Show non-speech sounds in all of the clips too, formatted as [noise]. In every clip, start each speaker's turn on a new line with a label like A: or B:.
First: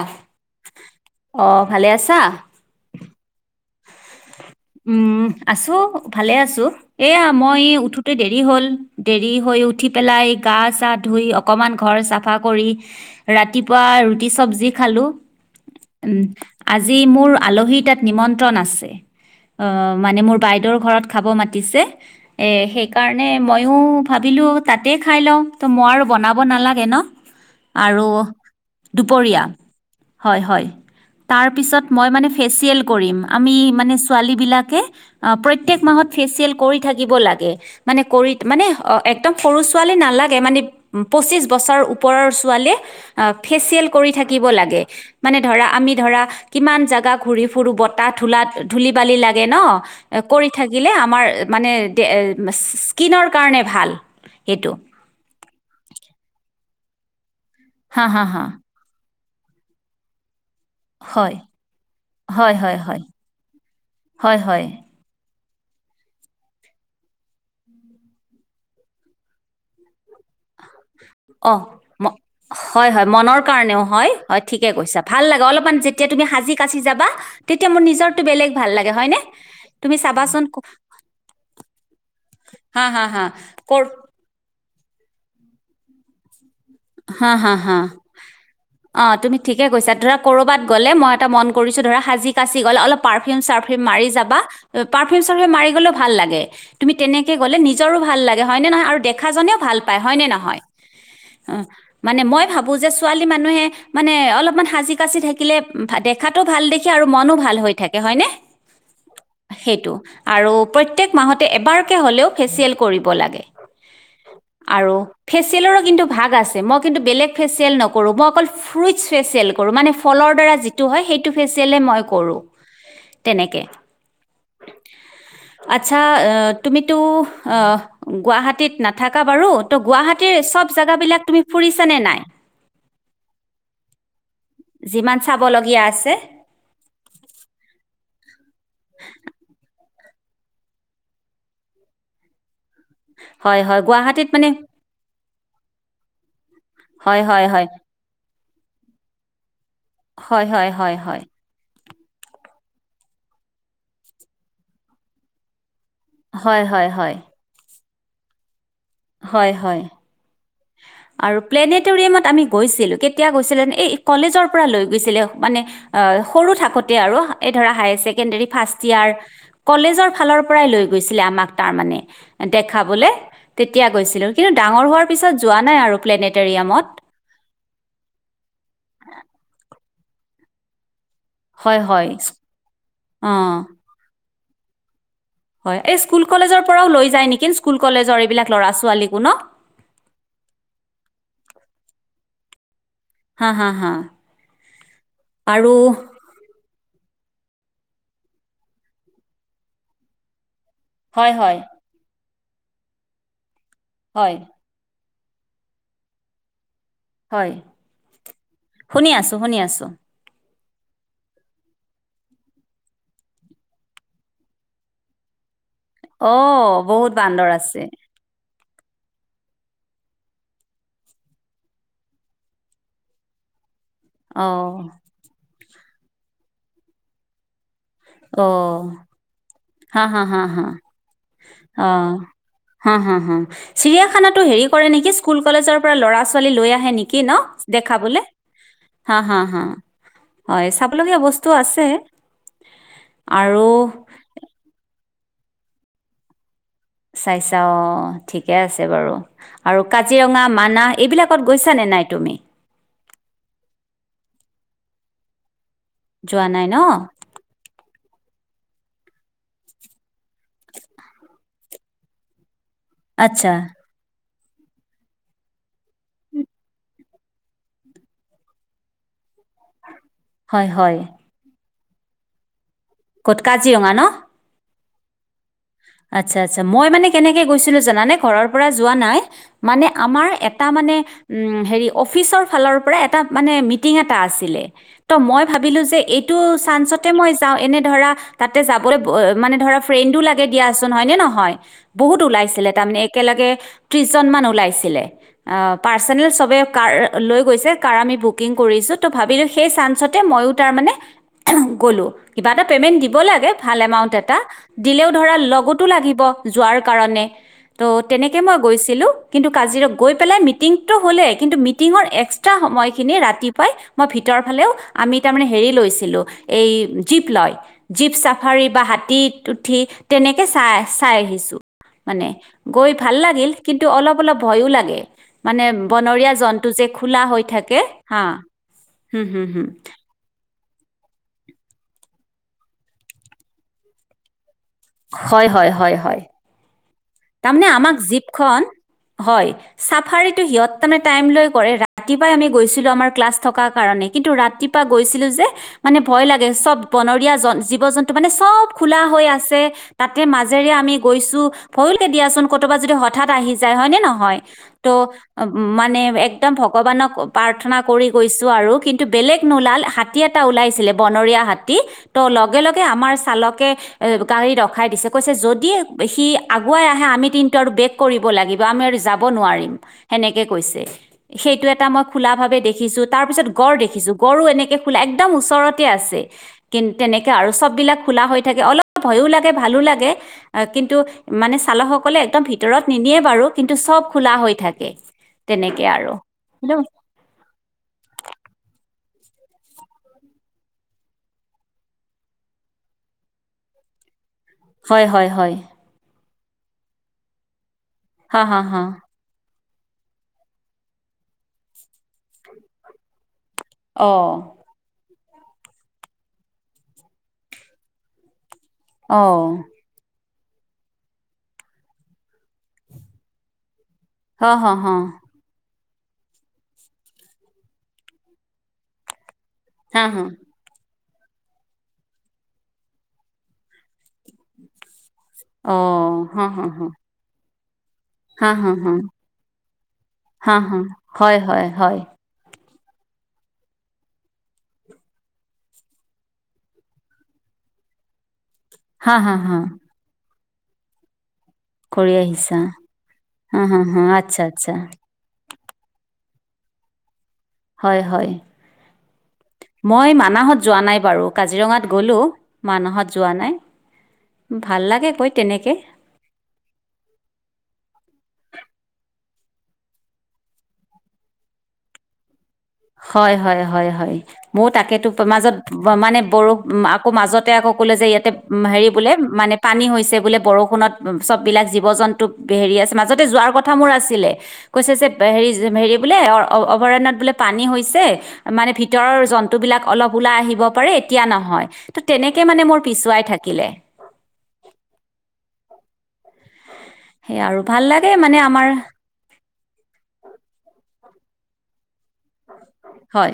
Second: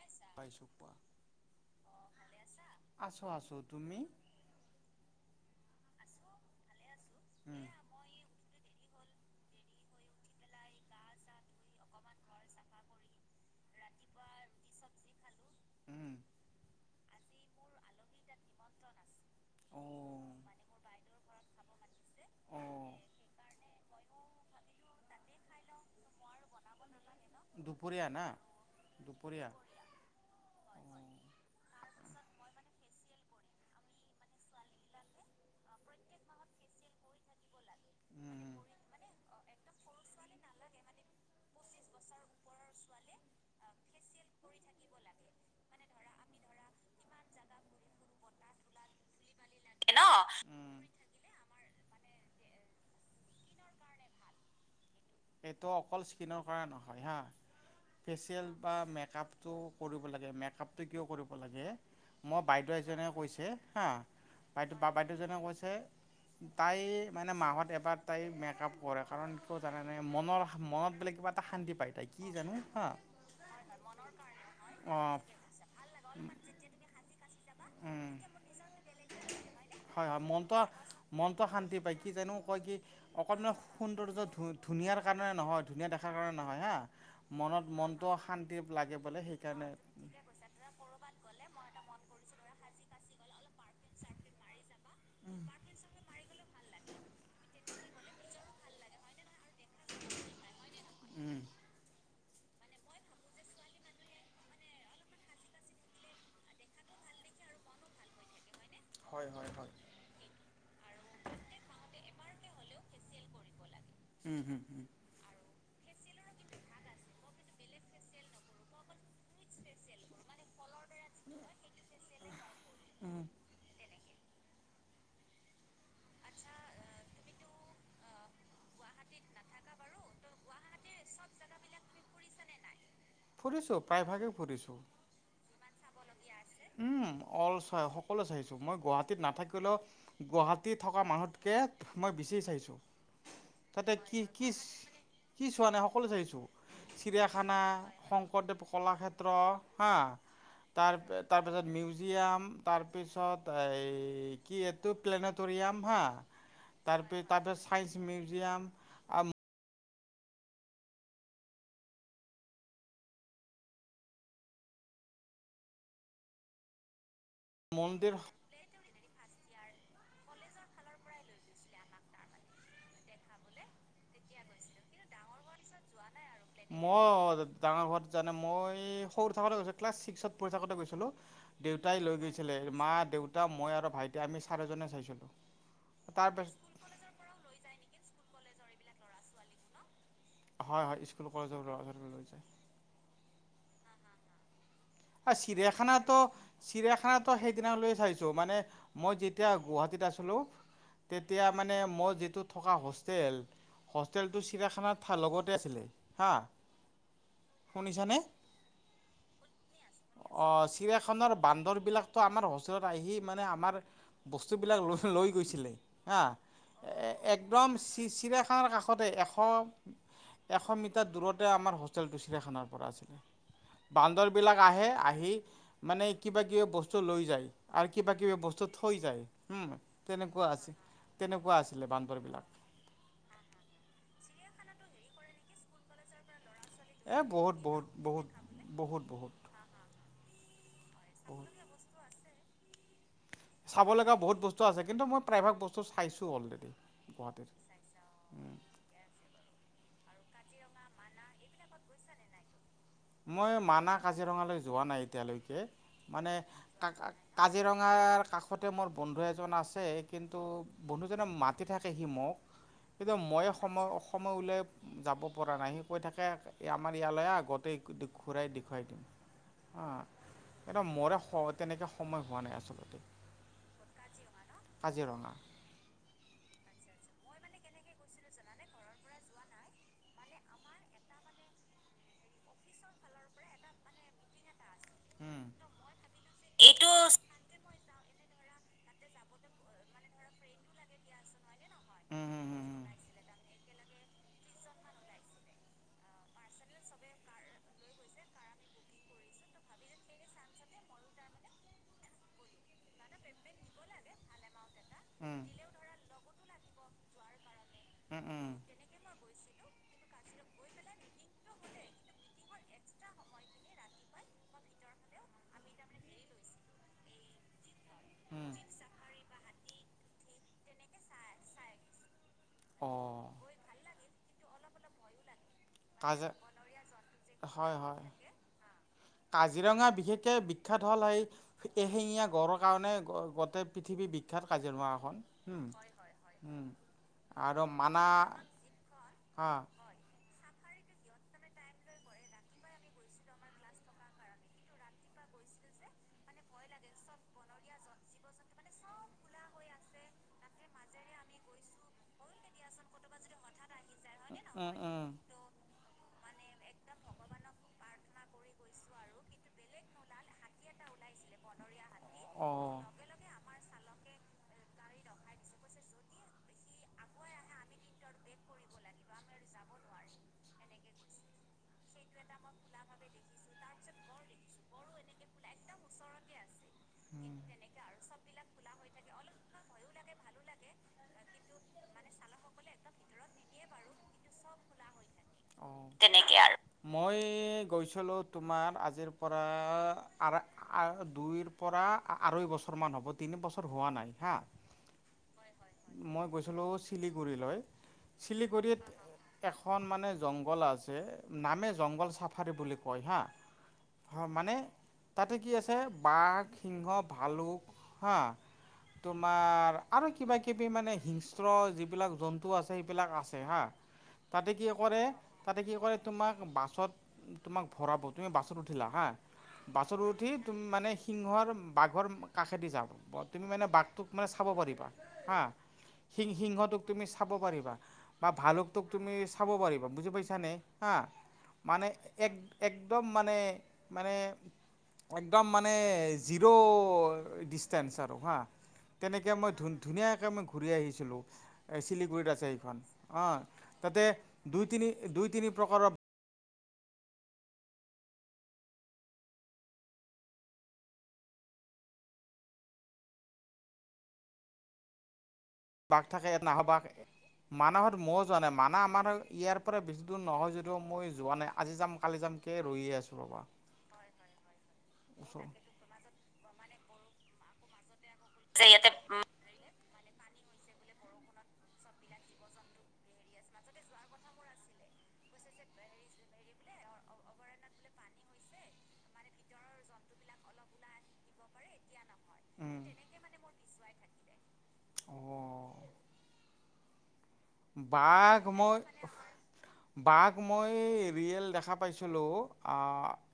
A: আহ
B: পাইছোঁ কোৱা।
A: আহ ভালে আছা?
B: আছো আছো তুমি
A: উম আছো ভালে আছো। এয়া মই
B: উম।
A: উঠোতে দেৰি হ'ল। দেৰি হৈ উঠি পেলাই গা চা ধুই অকমান ঘৰ চাফা কৰি ৰাতিপুৱা ৰুতি চব্জিত খালো উ,
B: উম
A: আজি মোৰ আলহিৰ তাত নিমন্ত্ৰণ ন আছে অ' মানে মোৰ বাইদেউৰ ঘৰত খাব মাতিছে এ
B: অ।
A: সেইকাৰণে ময়ো ভাবিলো তাতে খাই লওঁ ত মই আৰু বনাব নালাগে ন।
B: দুপৰীয়া
A: আৰু
B: না
A: দুপৰীয়া হয় হয়,
B: উম।
A: তাৰপিছত মই মানে ফেচিয়েল কৰিম। আমি মানে ছোৱালীবিলাকে অ প্ৰত্যয়েক মাহত ফেচিয়েল কৰি থাকিব লাগে। মানে কৰি
B: উম।
A: মানে একদম সৰু ছোৱালী নালাগে মানে পঁচিছ বছৰ ওপৰৰ ছোৱালীয়ে অ ফেচিয়েল কৰি থাকিব লাগে মানে ধৰা আমি ধৰা কিমান জোগা ঘুৰি ফুৰো বত থোলাত ধুলি বালি লাগে ন কৰি থাকিলে আমাৰ মানে দে এ ইছ ইছ স্কিনৰ কাৰণে ভাল সেইটো।
B: এইট অকল স্কিনৰ কৰা নহয় হা
A: হা হা হা
B: ফেচিয়েল বা মেকাপ টো কৰিব লাগে মেকাপ। তই কিয় কৰিব
A: হয়
B: লাগে, মই
A: হয় হয়
B: বাইদেউ
A: হয় হয়
B: এজনে কৈছে হা
A: হয়। হয়
B: বাইদেউ বাইদেউজনে কৈছ তাই মানে মাহত এবাৰ তাই মেকাপ কৰে কাৰণ কিয় জান মানে মনৰ মনত
A: অ
B: পায় তাই কি জানো হা
A: হয় ম হয় মনৰ কাৰণেও হয় হয় ঠিকে কৈছা
B: অঁ
A: ভাল লাগে অলপমান যেতিয়া তুমি সাজি কাচি যাবা তেতিয়া মোৰ নিজৰটো বেলেগ ভাল লাগে হয় নে?
B: হয় হয় মনট মনট শান্তি পায় কি জানো কয় কি
A: হা হা হা
B: অকনমানানে
A: কৰ
B: সুন্দৰ্য্য ধু ধু ধুনীয়াৰ কাৰণে নহয় ধুনীয়া দেখাৰ কাৰণে নহয় হা।
A: হা হা
B: মনত
A: হা
B: মনটো শান্তি লাগে
A: অ
B: বোলে
A: তুমি ঠিকে
B: সেইকাৰণে
A: কৈছা ধৰা কৰ'বাত গ'লে মই এটা মন কৰিছো ধৰা সাজি কাচি গ'লে অলপ পাৰফিউম চাৰফিউ মাৰি যা পাৰফিউম চাৰফিউ মাৰি গ'লেও ভাল লাগে। তুমি তেনেকে গ'লে নিজৰো ভাল লাগে হয় নে নহয় আৰু দেখাজনেও ভাল পায় হয় নে নহয়?
B: উম,
A: অ মানে মই ভাবো যে ছোৱালী মানুহে মানে অলপমান সাজি কাচি থাকিলে দেখাটো ভাল দেখ আৰু মনো ভাল হৈ থাকে হয়নে?
B: হয় হয় হয়
A: সেইটো আৰু প্ৰত্যয়েক মাহতে এবাৰকে হ'লেও ফেচিয়েল কৰিব লাগে
B: উম, হুম, হুম,
A: আৰু ফেচিয়েলৰো কিন্তু ভাগ আছে মই কিন্তু বেলেগ ফেচিয়েল নকৰোঁ মই অকল ফ্ৰুট-ফেচিয়েল কৰো ফলৰ দ্বাৰা যিত টো হয় সেইটো ফেচিয়লে মই কৰো,
B: উম।
A: তেনেকে। আচ্ছা, আহ, তুমিতো, আহ, গুৱাহাটীত নাথাকা বাৰু ত' গুৱাহাটীৰ চব জোগাবিলাক তুমি ফুৰিছা নে নাই?
B: ফুৰিছোঁ, প্ৰায় ভাগেই ফুৰিছোঁ।
A: যিমান চাবলগীয়া আছে
B: উম, অ'ল চাই সকলো চাইছো, মই গুৱাহাটীত নাথাকিলেওঁ গুৱাহাটী থকা মানুহকে, মই বেছি চাইছোঁ।
A: হয় হয়,
B: তাতে কি
A: গুৱাহাটীত মানে
B: কি কি চোৱা নাই, সকলোৱে চাইছোঁ,
A: হয় হয়
B: চিৰিয়াখানা,
A: হয়
B: শংকৰদেৱ কলাক্ষেত্ৰ হা
A: হয়, হয়,
B: তাৰ
A: হয়, হয়।
B: তাৰপিছত মিউজিয়াম, তাৰপিছত, এই কি এইটো প্লেনেটৰিয়াম হা,
A: হয় হয়
B: তাৰপ
A: হয়
B: তাৰপিছত চাইেন্ঞ্চ মিউজিয়াম।
A: হয়, হয়। [inaudible] আৰু প্লেনেটৰিয়ামত আমি গৈছিলো, কেতিয়া গৈছিল, এই কলেজৰ পৰা লৈ গৈছিল, মানে সৰু থাকোঁতেই আৰু, এই ধৰা
B: মন্দিৰ
A: হাইচেকেনদ্ৰেৰি ফাট ইয়াৰ, কলেজৰ ফালৰ পৰাই লৈ গৈছিলে আমাক তাৰমানে দেখাবলে, তেতিয়া গৈছিলো, কিন্তু ডাঙৰ হোৱাৰ পিছত যোৱা নাই আৰু, প্লেনেট
B: মই অ', ডাঙৰ ঘৰত জানে, মই সৰু থাকোতে গৈছো ক্লাছ ছিক্সত পঢ়ি থাকোতে গৈছিলো।
A: হয়
B: দেউতাই
A: হয়
B: লৈ গৈছিলে, মা, দেউতা,
A: অঁ
B: মই, আৰু ভাইটি আমি চাৰিজনে চাইছিলোঁ।
A: হয়, এই স্কুল
B: তাৰপিছত
A: কলেজৰ পৰাঁও লৈ যায় নেকি, স্কুল কলেজৰ এইবিলাক ল'ৰা ছোৱালীকো ন?
B: হয় হয়, স্কুল কলেজৰ ল'ৰা লৈ যায়।
A: হা, হা, হা।
B: এ
A: আৰু
B: চিৰিয়াখানাটো, চিৰিয়াখানা ত', সেইদিনা লৈ চাইছো, মানে, মই যেতিয়া গুৱাহাটীত আছিলো।
A: হয়
B: তেতিয়া
A: হয়
B: মানে মই যিটো থকা হোষ্টেল
A: হয়
B: হোষ্টেলটো চিৰাখানাত লগতে আছিলে হা।
A: হয়,
B: শুনিছানে?
A: শুনি আছো শুনি আছো।
B: অ', চিৰিয়াখানাৰ বান্দৰবিলাকতো আমাৰ হোষ্টেলত আহি মানে আমাৰ বস্তুবিলাক লৈ লৈ গৈছিলে। হা
A: অ বহুত
B: এ
A: বান্দৰ
B: একদম
A: আছে
B: চি-চিৰাখানাৰ কাষতে এশ এশ মিটাৰ দূৰতে আমাৰ হোষ্টেলটো চিৰিয়াখানাৰ পৰা আছিলে।
A: অ
B: বিলাক আহে আহি মানে কিবা কিবি বস্তু লৈ যায়। আৰু কিবা কিবি
A: অ
B: বস্তু থৈ যায়, হম
A: হা হা হা
B: তেনেকুৱা
A: হা
B: আছে। তেনেকুৱা আছিলে
A: অ',
B: বান্দৰবিলাক
A: হা হা হা, চিৰিয়াখানাত হেৰি কৰে নেকি স্কুল কলেজৰ পৰা ল'ৰা ছোৱালী লৈ আহে নেকি
B: এ
A: ন',
B: বহুত বহুত
A: দেখাবলে?
B: বহুত বহুত
A: হা
B: বহুত
A: হা হা হয় চাবলগীয়া
B: বহুত
A: বস্তু আছে। আৰু
B: চাব লগা বহুত বস্তু আছে কিন্তু মই প্ৰায়ভাগ বস্তু চাইছো অলৰেডি।
A: চাইছা
B: গুৱাহাটীৰ
A: অ ঠিকে আছে বাৰু আৰু কাজিৰঙা মানাহ এইবিলাকত গৈছা নে নাই তুমি?
B: মই মানাহ কাজিৰঙালৈ যোৱা নাই এতিয়ালৈকে। মানে
A: যোৱা নাই ন
B: ক কাজিৰঙাৰ কাষতে মোৰ বন্ধু এজন আছে কিন্তু বন্ধুজনে মাতি থাকে সি মোক কিন্তু মই
A: আচ্ছা
B: সময় অসময় উলাই যাব পৰা নাই সি কৈ থাকে আমাৰ ইয়ালৈ আহ গতেই ঘূৰাই দেখাই দিম,
A: হয় হয়
B: [unintelligible] তেনেকৈ সময় হোৱা নাই আচলতে
A: ক'ত কাজিৰঙা ন'?
B: কাজিৰঙা।
A: আচ্ছা আচ্ছা মই মানে কেনেকে গৈছিলো জানানে ঘৰৰ পৰা যোৱা নাই মানে আমাৰ এটা মানে উ হে অফিচৰ ফালৰ পৰা এ মানে মিটিং এটা আছিলে ত মই
B: উম
A: ভাবিলো যে এইটো চান্সতে মই যাওঁ এনে ধৰা তাতে যাবলৈ মানে ধৰা ফ্ৰেণ্ডো লাগে। দিয়াচোন হয়নে নহয় বহুত
B: উম হুম হুম
A: ওলাইছিলে
B: হুম
A: তাৰমানে একেলগে ত্ৰিশজন মান ওলাইছিলে পাৰ্চনেল চবে কাৰ লৈ গৈছে কাৰ আমি বুকিং কৰিছো ত ভাবিলো সেই চান্সতে ময়ো তাৰমানে গ'লো, কিবা এটা পেমেণ্ট দিব লাগে ভাল এমাউণ্ট এটা। ধৰা
B: উম
A: লগতো লাগিব যোৱাৰ কাৰণে ত'
B: উম
A: তেনেকে
B: উম
A: মই গৈছিলো, কিন্তু কাজিৰ গৈ পেলাই মিটিংতটো হ'লেই কিন্তু মিটিঙৰ এক্সট্ৰা সময়খিনি ৰাতিপুৱাই মই ভিতৰৰ ফালেও আমি তাৰমানে হেৰি লৈছিলোঁ এই জীপ লয় জীপ
B: উম
A: চাফাৰী বা হাতীত উঠি তেনেকে চাই চাই আহিছো। মানে
B: অ
A: গৈ ভাল লাগিল, কিন্তু অলপ অলপ ভয়ো লাগে মানে
B: কাজি
A: বনৰীয়া জন্তু যে খোলা হৈ
B: হয়
A: থাকে,
B: হয়
A: হা হুম হুম হুম
B: কাজিৰঙা বিশেষকে বিখ্যাত হ'ল সেই এশিঙীয়া গড়ৰ কাৰণে গোটেই পৃথিৱী বিখ্যাত কাজিৰঙা এখন,
A: হয়
B: হম
A: হয় হয় হয়
B: উম। আৰু
A: তাৰমানে আমাক
B: মানা
A: জীপখন হয়
B: হা
A: চাফাৰীটো সিহঁত তে টাইম লৈ কৰে ৰাতিপুৱাই আমি গৈছিলো আমাৰ ক্লাছ থকা কাৰণে কিন্তু ৰাতিপুৱা গৈছিলো যে মানে ভয় লাগে চব বনৰীয়া জ জীৱ জন্তু মানে চব খোলা হৈ আছে তাতে মাজেৰে আমি গৈছো ভৰিুলকে দিয়াচোন কৰতোবাত যদি হঠাৎ আহি যায় হয়নেে নহয়
B: উম,
A: ত'
B: উম।
A: মানে একদম ভগৱানক প্ৰাৰ্থনা কৰি গৈছো আৰু কিন্তু বেলেগ নোলাল হাতী এটা ওলাইছিলে বনৰীয়া হাতী ত' লগে লগে
B: হাতী
A: আমাৰ চালকে এ গাড়ী ৰখাই দিছে কৈছে যদি সি আগুৱাই আহে আমি কিন্তু আৰু বেক কৰিব লাগিব যাব নোৱাৰিম, সেনেকে কৈছে। সেইটো এটা মই খোলাভাৱে দেখিছোঁ তাৰপিছ গড় দেখিছো গড়ো এনেকৈ খোলা একদম ওচৰত আছে কিন্ত তেনেকে আৰু চব বিলাক খোলা হৈ থাকে অলপ ভয়ো লাগে ভালো লাগে কিন্তু মানে চালকসকলে একদম ভিতৰত নিদিয়ে বাৰু কিন্তু চব খোলা হৈ থাকে তেনেকে আৰু
B: গৈছিলো তোমাৰ আজিৰ পৰা দুইৰ পৰা আঢ়ৈ বছৰমান হ'ব, তিনি বছৰ হোৱা নাই হা
A: হয় হয় হয়
B: লো চিলিগুৰিলৈ,
A: হা হা
B: শিলিগুৰিত
A: হা
B: এশ এখন মানে জংঘল আছে নামে জংঘল চাফাৰী বুলি কয় হা। হয় মানে
A: অহ।
B: তাতে কি আছে বাঘ সিংহ ভালুক হা।
A: অ
B: তোমাৰ আৰু কিবা কিবি মানে হিংস্ৰ যিবিলাক জন্তু আছে সেইবিলাক আছে হা।
A: হ
B: তাতে কি
A: হ হ
B: কৰে তাতে কি কৰে তোমাক বাছত তোমাক ভৰাব তুমি বাছত উঠিলা হা বাছত
A: হা হা
B: উঠি ত মানে সিংহৰ বাঘৰ কাষেদি যাম তুমি মানে বাঘটোক মানে চাব পাৰিবা হা
A: অ
B: সি
A: হা হা হা
B: সিংহটোক তুমি চাব পাৰিবা বা
A: হা হা
B: ভালুকতোক
A: হা
B: তুমি চাব পাৰিবা বুজি পাইছানে হা
A: হয় হয়
B: মানে
A: হয়
B: এক একদম মানে মানে, একদম মানে মানে জিৰো ডিচটেন্স আৰু হা,
A: হা
B: তেনেকে
A: হা
B: মই
A: হা
B: ধুন ধুনীয়াকে মই ঘূৰি আহিছিলোঁ। এই
A: কৰি
B: চিলিগুৰিত আছে
A: আহিছা
B: এইখন, অ
A: হা হা হা
B: তাতে
A: আচ্ছা
B: দুই
A: আচ্ছা
B: তিনি দুই তিনি প্ৰকাৰৰ
A: হয় হয়। মই মানাহত যোৱা নাই বাৰু কাজিৰঙাত গ'লো মানাহত যোৱা নাই। ভাল লাগে গৈ। তেনেকে
B: বাঘ থাকে [unintelligible] নাহবঘ মানাহত ময়ো যোৱা নাই মানাহ আমাৰ ইয়াৰ পৰা বেছি দূৰ নহয় যদিও, মই যোৱা নাই, আজি যাম, কালি যাম
A: হয়, হয়, হয়, হয়, ময়ো তাকেতো,
B: ওচৰ
A: মাজত মানে বৰষ আকৌ মাজত তে, আকৌ ক'লে যে, ইয়াতে হেৰি বোলে মানে পানী হৈছে। বোলে বৰষূণত চববিলাক জীৱ-জন্তু হেৰি আছে, মাজতে যোৱা কথা মোৰ আছিলে, কৈছে যে হেৰি- হেৰি বোলে অ অভয়াৰণ্যত বোলে পানী হৈছে, মানে ভিতৰৰ জন্তু বিলাক অলপ ওলাই আহিব পাৰে, এতিয়া নহয়। ত, তেনেকে মানে মোৰ পিছুৱাই থাকিলে।
B: অঁ
A: সেয়া আৰু ভাল লাগে মানে
B: বাঘ
A: আমাৰ
B: মই, বাঘ মই ৰিয়েল দেখা পাইছিলোঁ। অহ।
A: হয়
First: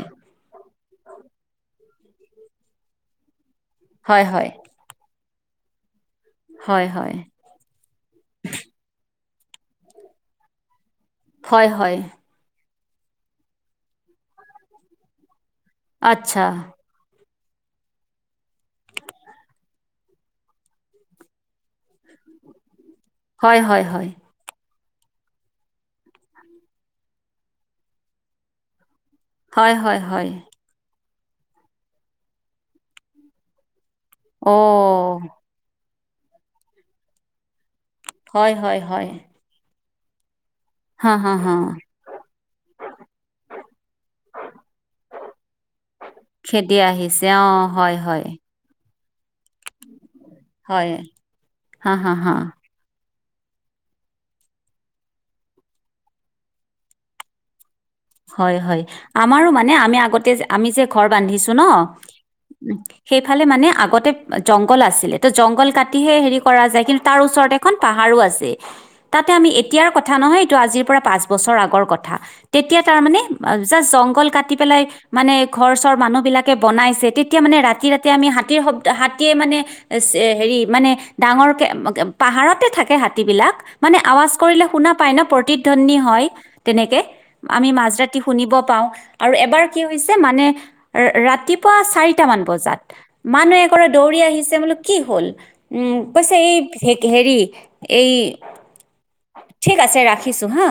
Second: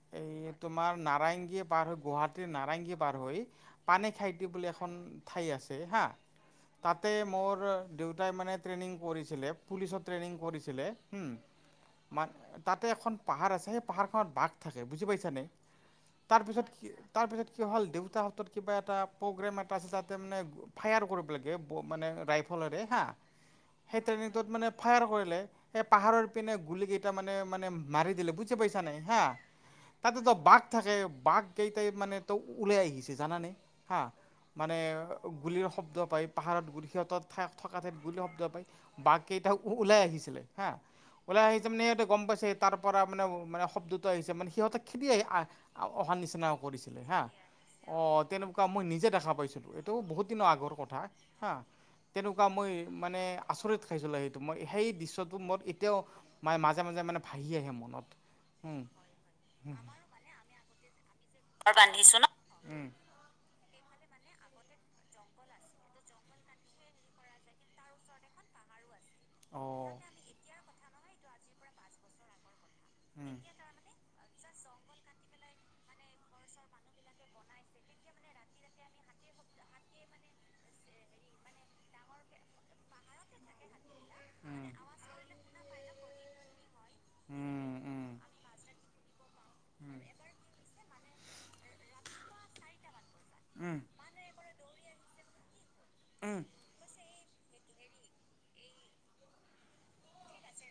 B: তোমাৰ নাৰেংগী পাৰ হৈ, গুৱাহাটীৰ নাৰেংগী পাৰ হৈ পানী
A: হয়
B: খাইটি
A: হয়
B: বুলি এখন ঠাই আছে হা,
A: হয়
B: তাতে
A: হয়
B: মোৰ দেউতাই মানে ট্ৰেইনিং কৰিছিলে, পুলিচৰ ট্ৰেইনিং কৰিছিলে। হুম
A: হয়, হয়।
B: মান তাতে এখন পাহাৰ আছিলে, সেই পাহাৰখনত বাঘ থাকে, বুজি পাইছানে!
A: আচ্ছা
B: তাৰপিছত কি তাৰপিছত কি হ'ল, দেউতাহঁতৰ কিবা এটা প্ৰগ্ৰেম এটা আছে, তাতে মানে ফায়াৰ কৰিব লাগে মানে ৰাইফলৰে।
A: হয়, হয়।
B: সেই
A: হয়
B: ট্ৰেইনিংটোত মানে ফায়াৰ কৰিলে, সেই পাহাৰৰ পিনে গুলি কেইটা মানে- মানে মাৰি দিলে, বুজি পাইছা নে! হা,
A: হয় হয় হয়
B: তাতেতো বাঘ থাকে, বাঘ কেইটাই মানে ত ওলাই আহি গৈছে, জানানে! হাঁ, মানে
A: অ'
B: গুলিৰ শব্দ পায়, পাহাৰত গুলি সিহঁতৰ থকা ঠাইত গুলিৰ শব্দ
A: হয়
B: পায়
A: হয় হয়
B: বাঘ কেইটা ওলাই আহিছিলে, হা!
A: হা
B: ওলাই
A: হা
B: আহিছে মানে সিহঁতে গম পাইছে, তাৰ পৰা মানে- মানে শব্দটো আহিছে, মানে সিহতে খেদি আহ অহা
A: খেদি আহিছে অ'। হয় হয়
B: অ' তেনেকুৱা মই নিজে দেখা না দেখা পাইছিলো এইটোও বহুত দিনৰ আগৰ
A: হয়
B: কথা হা
A: হা হা
B: তেনেকুৱা মই মানে আচৰিত খাইছিলো সেইটো মই সেই দৃশ্যটো মোৰ এতিয়াও মানে মাজে মাজে মানে ভাহি আহে মোৰ।
A: হয়-হয়, আমাৰো মানে আমি আগতে আমি যে ঘৰ বান্ধিছো ন'
B: উম।
A: সেইফালে মানে আগত তে জংঘল আছিলে ত' জংঘল কাটিহে হেৰি কৰা যায় কিন্তু তাৰ ওচৰত এখন পাহাৰো আছে। তাতে আমি এতিয়াৰ
B: অ'।
A: কথা নহয়। এইটো আজিৰ পৰা পাঁচ বছৰ আগৰ কথা। তেতিয়া তাৰ মানে
B: উম,
A: জাষ্ট জংঘল কাটি কাতি পেলাই মানে ঘৰ-চৰ মানুহ বিলাকে বনাইছে। তেতিয়া মানে ৰাতি, ৰাতি আমি হাতীৰ শব্দ হাতীয়ে মানে মানে হেৰি মানে ডাঙৰকে পাহাৰতে থাকে হাতী বিলাক। মানে আৱাজ কৰিলে
B: উম,
A: শুনা পায় ন' প্ৰতিধ্বনি হয় তেনেকে। আমি
B: উম,
A: মাজ
B: উম,
A: ৰাতি শুনিব পাওঁ আৰু এবাৰ কি
B: উম,
A: হৈছে মানে ৰাতিপুৱা চাৰিটা মান বজাত মানুহ
B: উম,
A: এঘৰে দৌৰি আহিছে বোলো কি হ'ল উম কৈছে এই হেৰি এই ঠিক আছে ৰাখিছো হা।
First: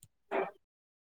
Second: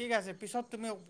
B: ঠিক আছে পিছত তুমি।